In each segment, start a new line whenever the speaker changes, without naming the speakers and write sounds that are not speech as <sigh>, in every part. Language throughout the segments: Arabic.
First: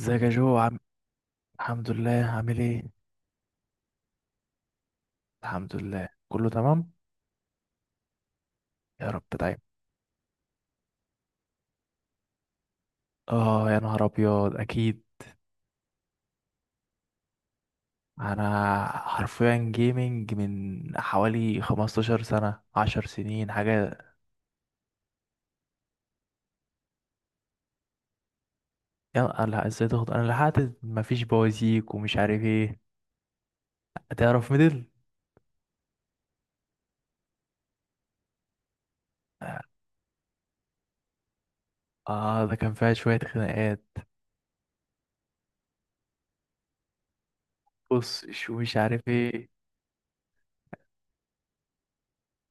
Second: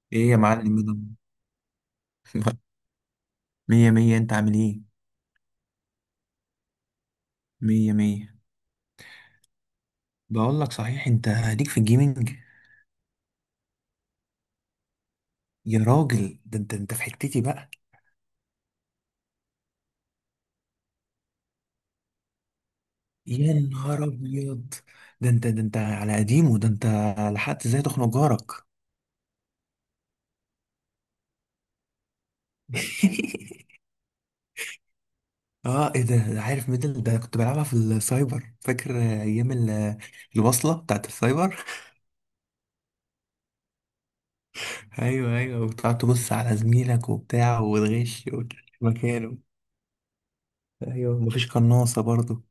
ازيك يا
ايه يا
جو عم.
معلم، إيه ده؟
الحمد لله، عامل
<laughs>
ايه؟
مية مية، انت عامل ايه؟
الحمد لله، كله تمام.
مية مية.
يا رب دايما.
بقول لك، صحيح انت ليك في الجيمنج؟
اه، يا نهار ابيض، اكيد.
يا راجل، ده انت في حتتي بقى.
انا حرفيا جيمنج من حوالي 15 سنة، 10 سنين
يا
حاجة.
نهار ابيض، ده انت على قديمه، ده انت لحقت ازاي تخنق جارك؟
يا الله ازاي تاخد، انا لحقت مفيش بوازيك ومش عارف ايه.
<laughs>
تعرف ميدل؟
اه، ايه ده عارف ميدل، ده كنت بلعبها في السايبر، فاكر ايام الوصلة بتاعت السايبر.
اه، ده كان فيها شوية خناقات.
<laughs> ايوه ايوه، وتقعد تبص على زميلك وبتاع،
بص،
وتغش
شو
وتغش
مش عارف
مكانه.
ايه.
ايوه، مفيش قناصة برضه.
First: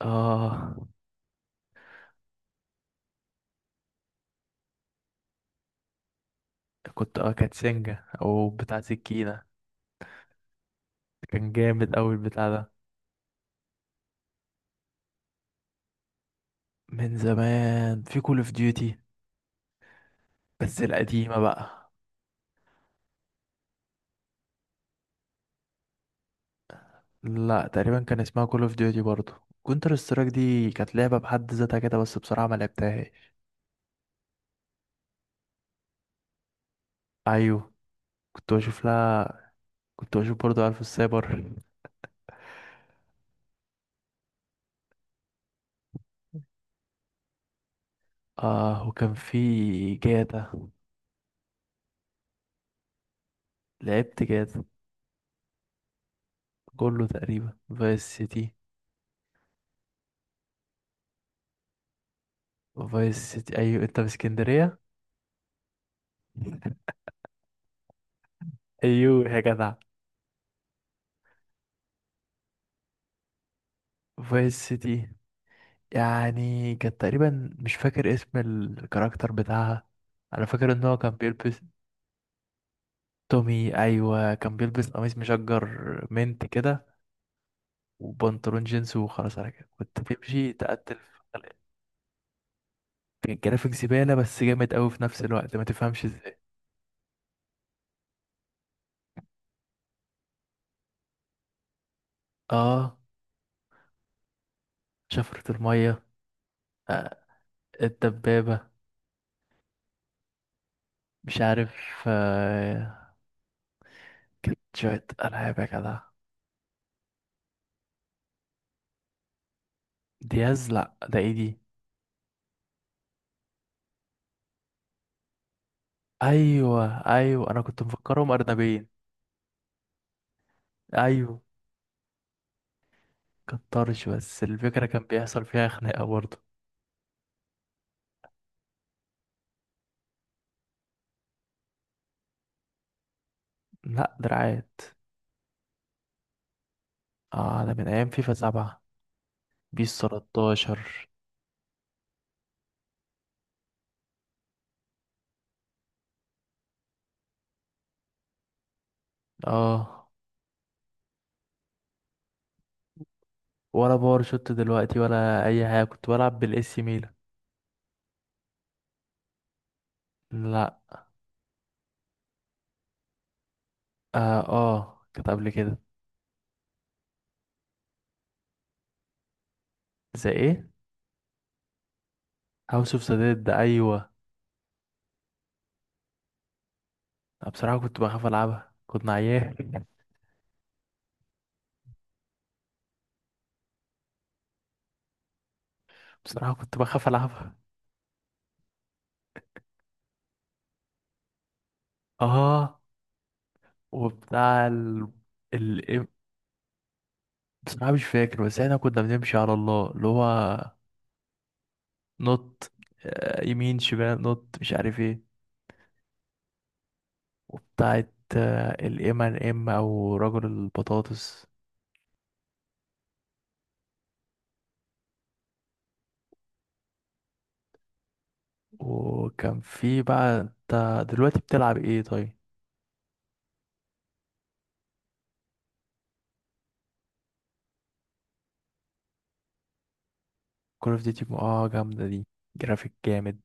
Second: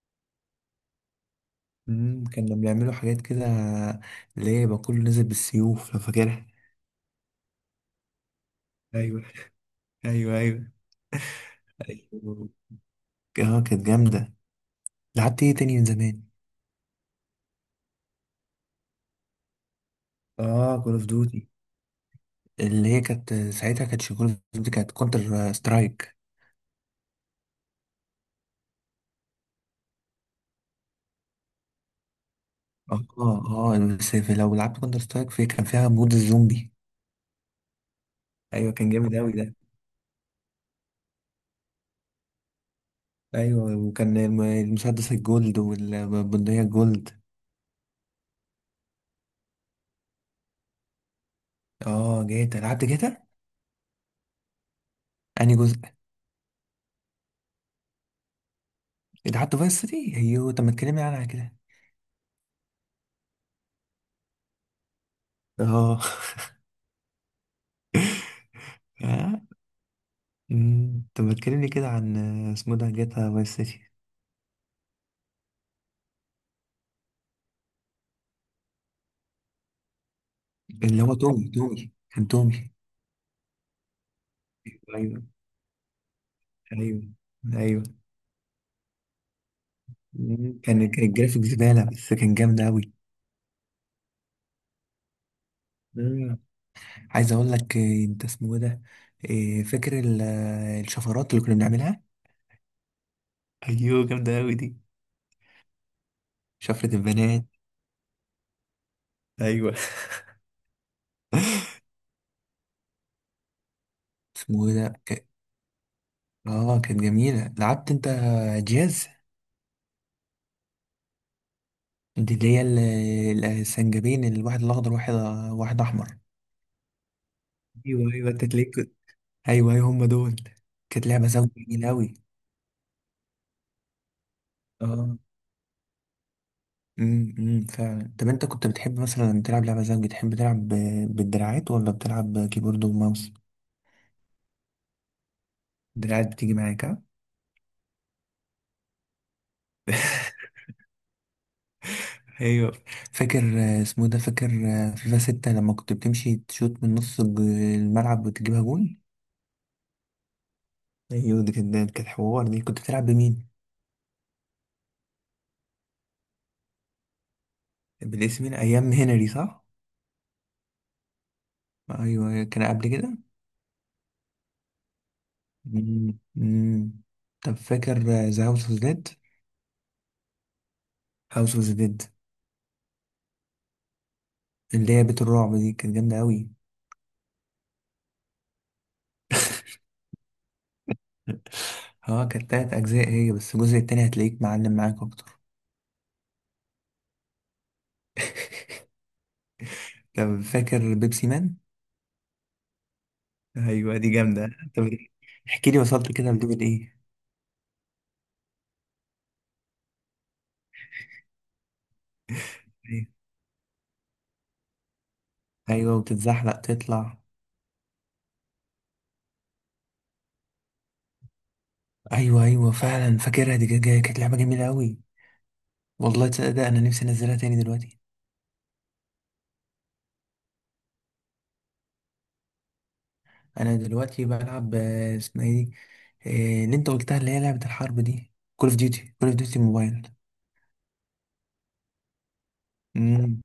اه،
كانوا بيعملوا حاجات كده، اللي هي يبقى كله نازل بالسيوف لو فاكرها.
كنت اه كانت سنجة او بتاع
ايوه
سكينة.
ايوه ايوه
كان جامد اوي البتاع
ايوه.
ده.
اه، كانت جامده. لعبت ايه تاني من زمان؟
من زمان في كول اوف ديوتي،
اه،
بس
كول اوف
القديمة
ديوتي.
بقى.
اللي هي كانت، ساعتها كانت كول اوف ديوتي، كانت كونتر سترايك.
لا، تقريبا كان اسمها كول اوف ديوتي برضو. كونتر سترايك دي كانت لعبة بحد ذاتها كده، بس بصراحة ما
اه
لعبتهاش.
اه، بس لو لعبت كونتر سترايك، في كان فيها مود الزومبي.
ايوه، كنت
ايوه،
بشوف
كان جامد اوي
لها.
ده.
كنت بشوف برضو، عارف السايبر.
ايوه، وكان المسدس الجولد والبندقيه الجولد.
اه، وكان في جاتا.
اه، جاتا، لعبت جاتا؟
لعبت جاتا.
انهي جزء؟
كله تقريبا، فايس سيتي.
لعبت فايس سيتي، ايوه. طب ما تكلمني عنها كده.
فايس سيتي، ايوه، انت في اسكندرية.
اه. <laughs>
ايوه
آه.
يا جدع.
مم. طب ما تكلمني كده عن اسمه ده جاتا فايس سيتي.
فايس سيتي. يعني كانت تقريبا، مش فاكر اسم الكاركتر بتاعها. انا فاكر ان هو
اللي
كان
هو تومي
بيلبس.
تومي كان تومي.
تومي، ايوه كان بيلبس قميص
ايوه
مشجر. منت كده.
ايوه ايوه.
وبنطلون جينز، وخلاص على كده كنت تمشي
مم. كان
تقتل
كان
في
الجرافيك
خلق.
زبالة، بس كان جامد أوي.
كان جرافيك زباله، بس جامد قوي في نفس الوقت، ما تفهمش ازاي.
مم. عايز أقول لك، أنت اسمه إيه ده؟ فاكر الشفرات اللي كنا بنعملها؟
اه،
أيوه، جامدة أوي دي.
شفرة الميه.
شفرة
آه،
البنات.
الدبابه.
ايوه.
مش عارف. آه، كانت
اسمه إيه ده
شويه العاب يا جدع.
اه، كانت جميلة. لعبت أنت جاز؟
دياز، لا ده ايه دي.
دي اللي هي السنجابين، الواحد الأخضر، واحد واحد أحمر.
ايوه، ايوه، انا كنت
ايوه
مفكرهم
ايوه، انت تلاقيك
ارنبين.
ايوه ايوه، هم دول. كانت لعبه
ايوه،
زوجي جميله قوي.
كترش بس الفكره كان
اه.
بيحصل فيها خناقه برضه.
أمم، فعلا. طب انت كنت بتحب مثلا تلعب لعبه زوجي، تحب تلعب بالدراعات ولا بتلعب كيبورد وماوس؟
لا، دراعات.
الدراعات بتيجي معاك، ها؟
اه، ده من ايام فيفا 7، بيس 13.
ايوه. فاكر، اسمه إيه ده؟ فاكر فيفا 6 لما كنت بتمشي تشوت من نص الملعب وتجيبها جون؟
اه،
ايوه، دي كانت حوار. دي كنت بتلعب بمين؟
ولا باور شوت دلوقتي ولا اي حاجه، كنت بلعب بالاس ميلان.
بالاسم، مين؟ ايام هنري، صح؟
لا.
ايوه، كان قبل كده.
اه، آه، كانت قبل كده.
أمم. طب فاكر ذا هاوس اوف زد؟
زي ايه؟
هاوس اوف ذا ديد.
هاوس اوف ذا ديد، ايوه.
اللي هي بيت الرعب، دي كانت جامدة أوي.
بصراحه كنت بخاف العبها، كنت عيان.
<laughs> اه، كانت تلات أجزاء هي، بس الجزء التاني هتلاقيك معلم معاك أكتر.
بصراحه كنت بخاف العبها.
طب فاكر بيبسي مان؟
اه،
أيوة، دي جامدة.
وبتاع
طب
ال...
احكي لي،
ال...
وصلت كده لدول إيه؟
بصراحه مش فاكر، بس احنا كنا بنمشي على الله، اللي هو نط.
إيه؟
يمين شمال نط، مش عارف ايه.
أيوة، وتتزحلق تطلع.
وبتاعت الام ان ام او رجل البطاطس.
أيوة أيوة، فعلا فاكرها، دي كانت لعبة جميلة أوي. والله، تصدق ده أنا نفسي أنزلها تاني دلوقتي.
وكان في بقى، انت دلوقتي بتلعب ايه طيب؟
أنا دلوقتي بلعب، اسمها إيه دي؟ اللي أنت قلتها، اللي هي لعبة الحرب دي، كول أوف ديوتي، كول أوف ديوتي موبايل.
كول اوف ديوتي، اه جامدة دي. جرافيك جامد.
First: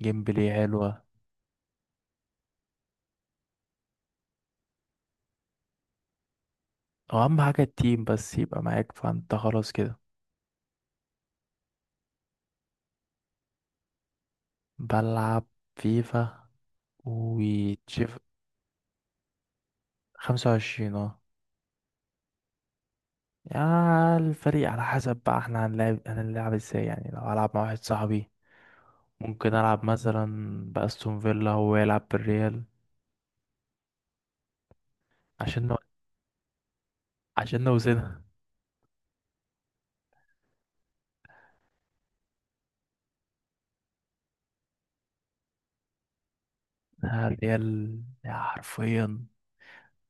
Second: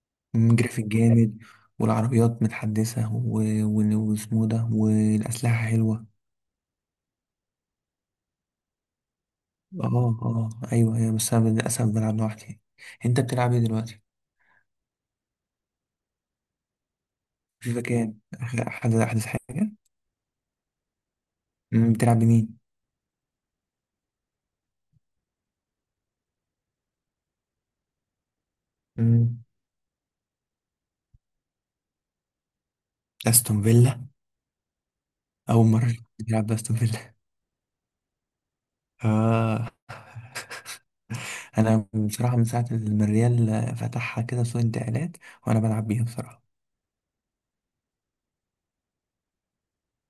جيم بلاي
جرافيك
حلوة.
جامد، والعربيات متحدثة واسمه ده، والأسلحة حلوة.
او اهم حاجة التيم بس يبقى معاك، فانت خلاص كده.
اه اه، أيوه أيوه، بس أنا للأسف بلعب لوحدي. أنت بتلعب إيه دلوقتي؟
بلعب فيفا
فيفا
وتشيف.
كام؟ آخر، أحدث حاجة؟
25، اه.
بتلعب بمين؟
يا الفريق على حسب بقى، احنا هنلعب ازاي، يعني لو هلعب مع واحد صاحبي،
مم،
ممكن العب مثلا باستون فيلا، هو يلعب بالريال.
أستون فيلا؟
عشان
أول
نو...
مرة بتلعب بأستون فيلا.
عشان نوزنها.
آه. <laughs> أنا بصراحة من ساعة ما الريال فتحها كده سوق انتقالات، وأنا بلعب بيها بصراحة.
<laughs> الريال، يا حرفيا،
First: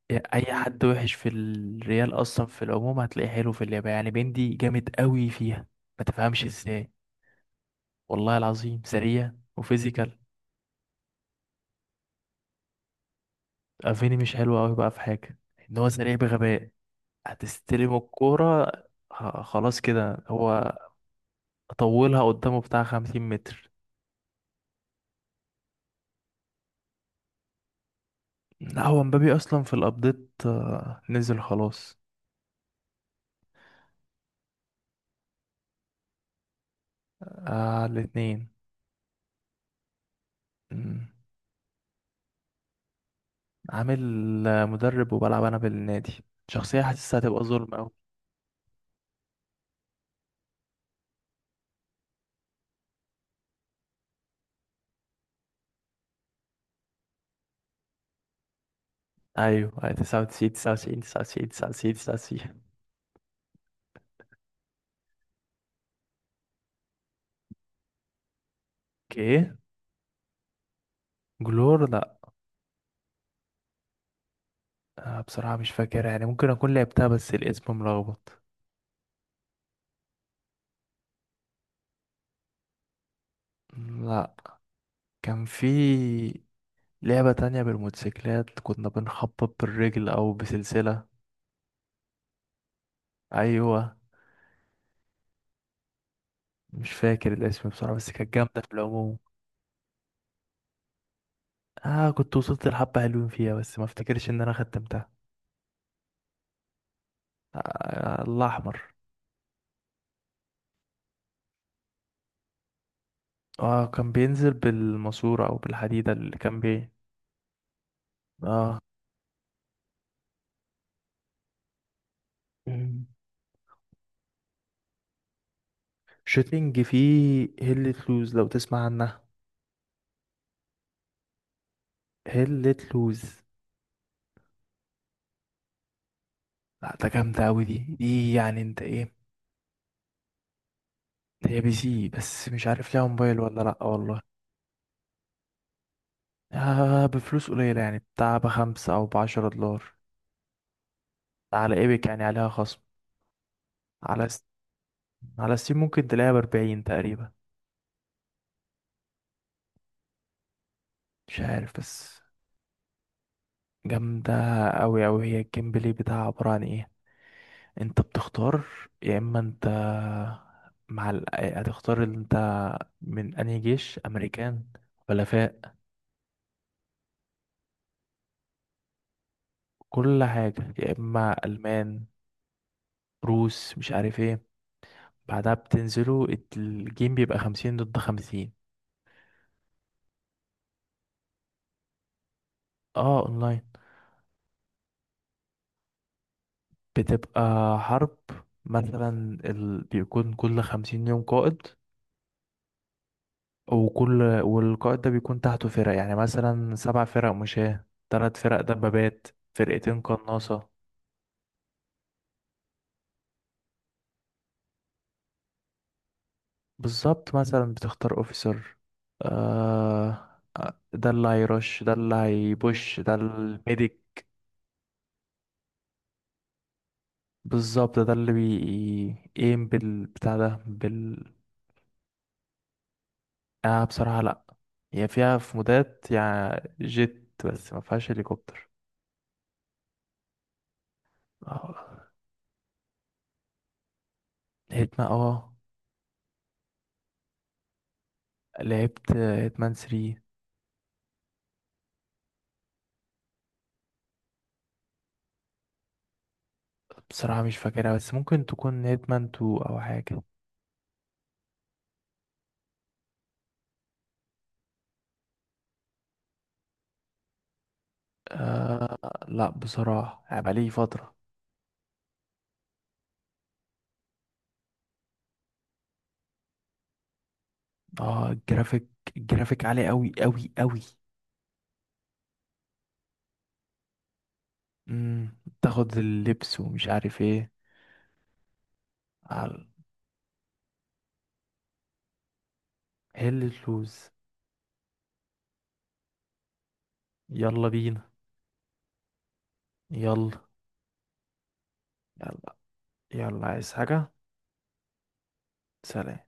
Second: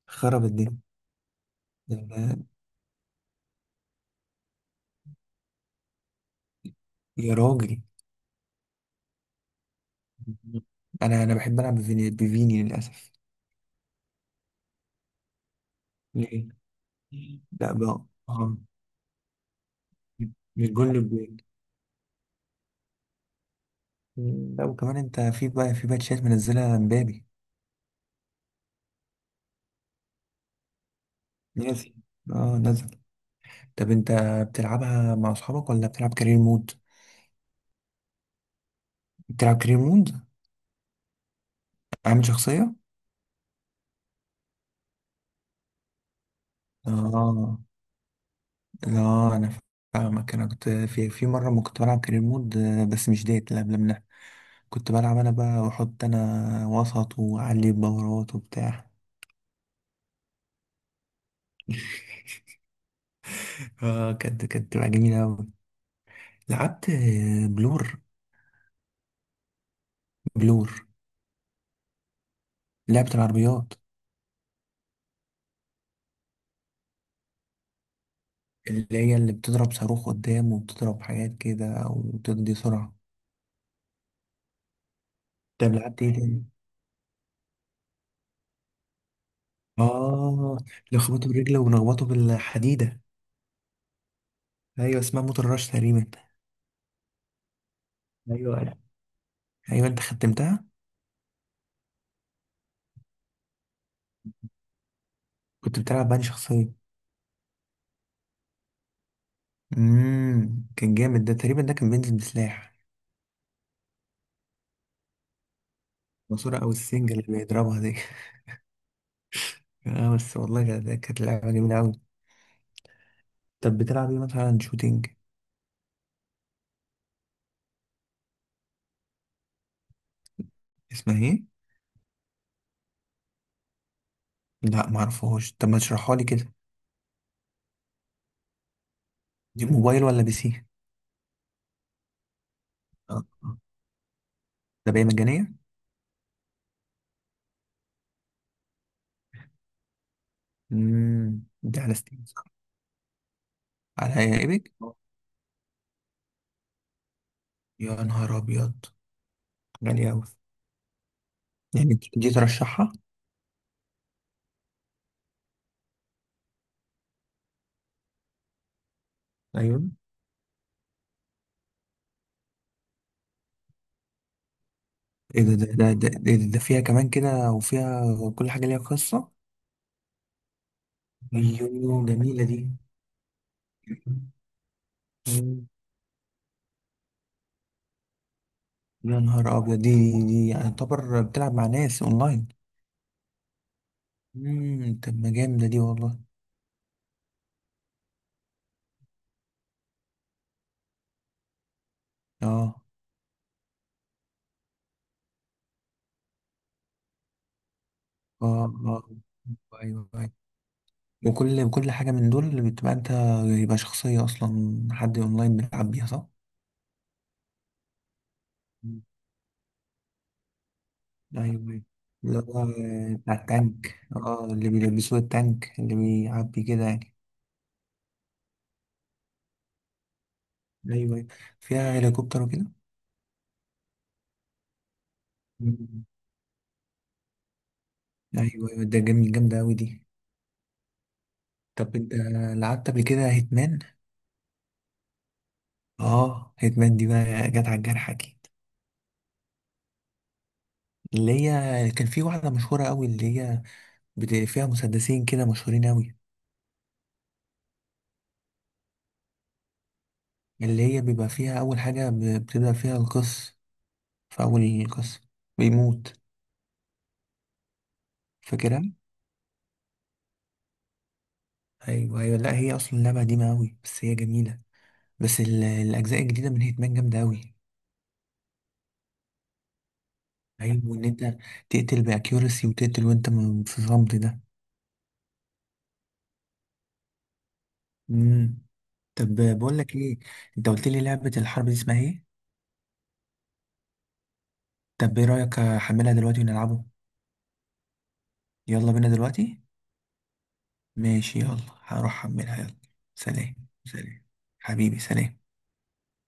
خرب
اي
الدنيا.
حد وحش في الريال اصلا في العموم هتلاقيه حلو في اللعبه، يعني بندي جامد قوي فيها، ما تفهمش ازاي.
يا راجل،
والله العظيم سريع، وفيزيكال.
انا بحب العب بفيني للاسف.
افيني مش حلو قوي، بقى في حاجه ان هو سريع
ليه؟
بغباء.
لا
هتستلم
بقى، اه،
الكوره، خلاص كده
مش
هو
جون للجون.
طولها قدامه بتاع 50 متر.
لا، وكمان انت في بقى في باتشات منزلها مبابي؟
لا، هو مبابي اصلا في الابديت، نزل
ناسي.
خلاص.
اه، نزل. طب انت بتلعبها مع اصحابك ولا بتلعب كارير مود؟
آه، الاتنين.
بتلعب كارير مود؟
مم.
عامل شخصية؟
عامل مدرب، وبلعب انا بالنادي، شخصيه حاسسها هتبقى
اه.
ظلم.
لا انا، فاهمك، انا كنت، في مرة ما كنت بلعب كارير مود، بس مش ديت، لا، قبل منها. كنت بلعب انا بقى، واحط انا وسط، واعلي الدورات وبتاع.
ايوه، أيوة، 99 99 99 99 99.
اه، كانت بتبقى جميلة أوي. لعبت، بلور.
اوكي.
بلور،
جلور، لا.
لعبة العربيات،
أنا بصراحة مش فاكر، يعني ممكن اكون لعبتها بس الاسم ملخبط.
اللي هي اللي بتضرب صاروخ قدام، وبتضرب حاجات كده وتدي سرعة.
لا. كان
طب لعبت ايه
في
تاني؟
لعبة تانية بالموتوسيكلات، كنا بنخبط بالرجل او
اه،
بسلسلة.
نخبطه برجله ونخبطه بالحديدة.
ايوه،
ايوه، اسمها موتور راش تقريبا.
مش فاكر الاسم بصراحة، بس كانت جامدة في
ايوه
العموم.
ايوه، انت ختمتها؟
اه، كنت وصلت لحبة حلوين فيها، بس ما افتكرش ان انا ختمتها.
كنت بتلعب بأنهي شخصية؟
آه، الله احمر.
كان جامد ده، تقريبا ده كان بينزل بسلاح.
اه، كان بينزل بالماسورة او بالحديدة اللي
ماسورة
كان
او
بيه.
السنجة اللي بيضربها دي.
اه.
<laughs> اه بس، والله كانت لعبة جميلة أوي. طب بتلعب ايه مثلا؟ شوتينج؟
شوتينج فيه هيلة لوز، لو تسمع عنها.
اسمها ايه؟
هيلة لوز.
لا، معرفهوش، طب ما تشرحها لي كده.
لا، ده جامدة أوي دي يعني انت ايه.
دي موبايل ولا بي سي؟
هي بي سي، بس مش عارف ليها
آه.
موبايل ولا لأ والله.
ده بقى مجانية؟
آه، بفلوس قليلة، يعني بتاع بخمسة أو بعشرة دولار. على
دي على
ايبك، يعني
ستيم، صح؟
عليها خصم.
على
على س...
ايبك؟
على ستيم ممكن تلاقيها بـ40 تقريبا.
يا نهار ابيض، غالية اوي.
مش عارف
يعني
بس.
دي ترشحها؟
جامدة أوي أوي، هي الجيم بلاي بتاعها عبارة عن ايه. انت بتختار، يا اما انت
ايوه.
هتختار اللي انت من انهي جيش، امريكان،
ايه ده ده
حلفاء.
ده ده, إيه ده, ده فيها كمان كده، وفيها كل حاجة ليها قصة.
كل حاجة، يا اما
ايوه
المان،
جميلة دي.
روس، مش عارف ايه. بعدها
مم.
بتنزلوا، الجيم بيبقى 50 ضد 50.
يا نهار ابيض دي. دي يعتبر بتلعب مع ناس اونلاين؟
اه، اونلاين.
طب ما جامدة دي والله.
بتبقى حرب، مثلا بيكون كل 50 يوم قائد،
اه
والقائد ده بيكون تحته فرق، يعني مثلا سبع فرق مشاة، تلات فرق
اه اه،
دبابات، فرقتين
ايوه ايوه.
قناصة.
وكل حاجة من دول بتبقى انت، يبقى شخصية، اصلا حد اونلاين بيلعب بيها، صح؟
بالظبط، مثلا بتختار اوفيسر،
مم.
آه، آه، ده اللي
ايوه
هيرش،
ايوه.
ده اللي
اللي هو
هيبوش، ده
بتاع التانك،
الميديك.
اه، اللي بيلبسوه التانك، اللي بيعبي كده يعني.
بالظبط، ده اللي بيقيم بالبتاع ده
ايوه
بال.
أيوة. فيها هليكوبتر وكده؟
آه، بصراحة لأ. هي فيها في
مم.
مودات يعني جيت، بس ما فيهاش
ايوه
هليكوبتر.
ايوه، ده جميل، جامدة اوي دي. طب
آه،
انت لعبت قبل كده هيتمان؟
هيتمان، اه.
اه، هيتمان دي بقى جت على الجرح اكيد.
لعبت هيتمان 3.
اللي هي كان في واحدة مشهورة اوي، اللي هي فيها مسدسين كده مشهورين اوي.
بصراحة مش فاكرها، بس ممكن تكون هيتمان 2 أو حاجة.
اللي هي بيبقى فيها اول حاجة، بتبدأ فيها القصة، في أول قصة بيموت، فاكرها؟
لأ بصراحة، يعني بقالي فترة.
أيوه أيوه. لا، هي أصلا لعبة قديمة أوي، بس هي جميلة. بس الأجزاء الجديدة من هيتمان جامدة أوي.
اه، الجرافيك، الجرافيك عالي أوي أوي أوي.
أيوه، إن أنت تقتل بأكيورسي، وتقتل وأنت في صمت ده.
تاخد اللبس ومش عارف ايه.
مم. طب
على
بقول لك إيه، أنت قلت لي لعبة الحرب دي اسمها إيه؟
هل اللوز.
طب إيه رأيك أحملها دلوقتي ونلعبه؟
يلا بينا.
يلا بينا دلوقتي؟
يلا.
ماشي، يلا. هروح
يلا،
أحملها، يلا.
يلا
سلام.
عايز حاجة؟
سلام حبيبي، سلام.
سلام.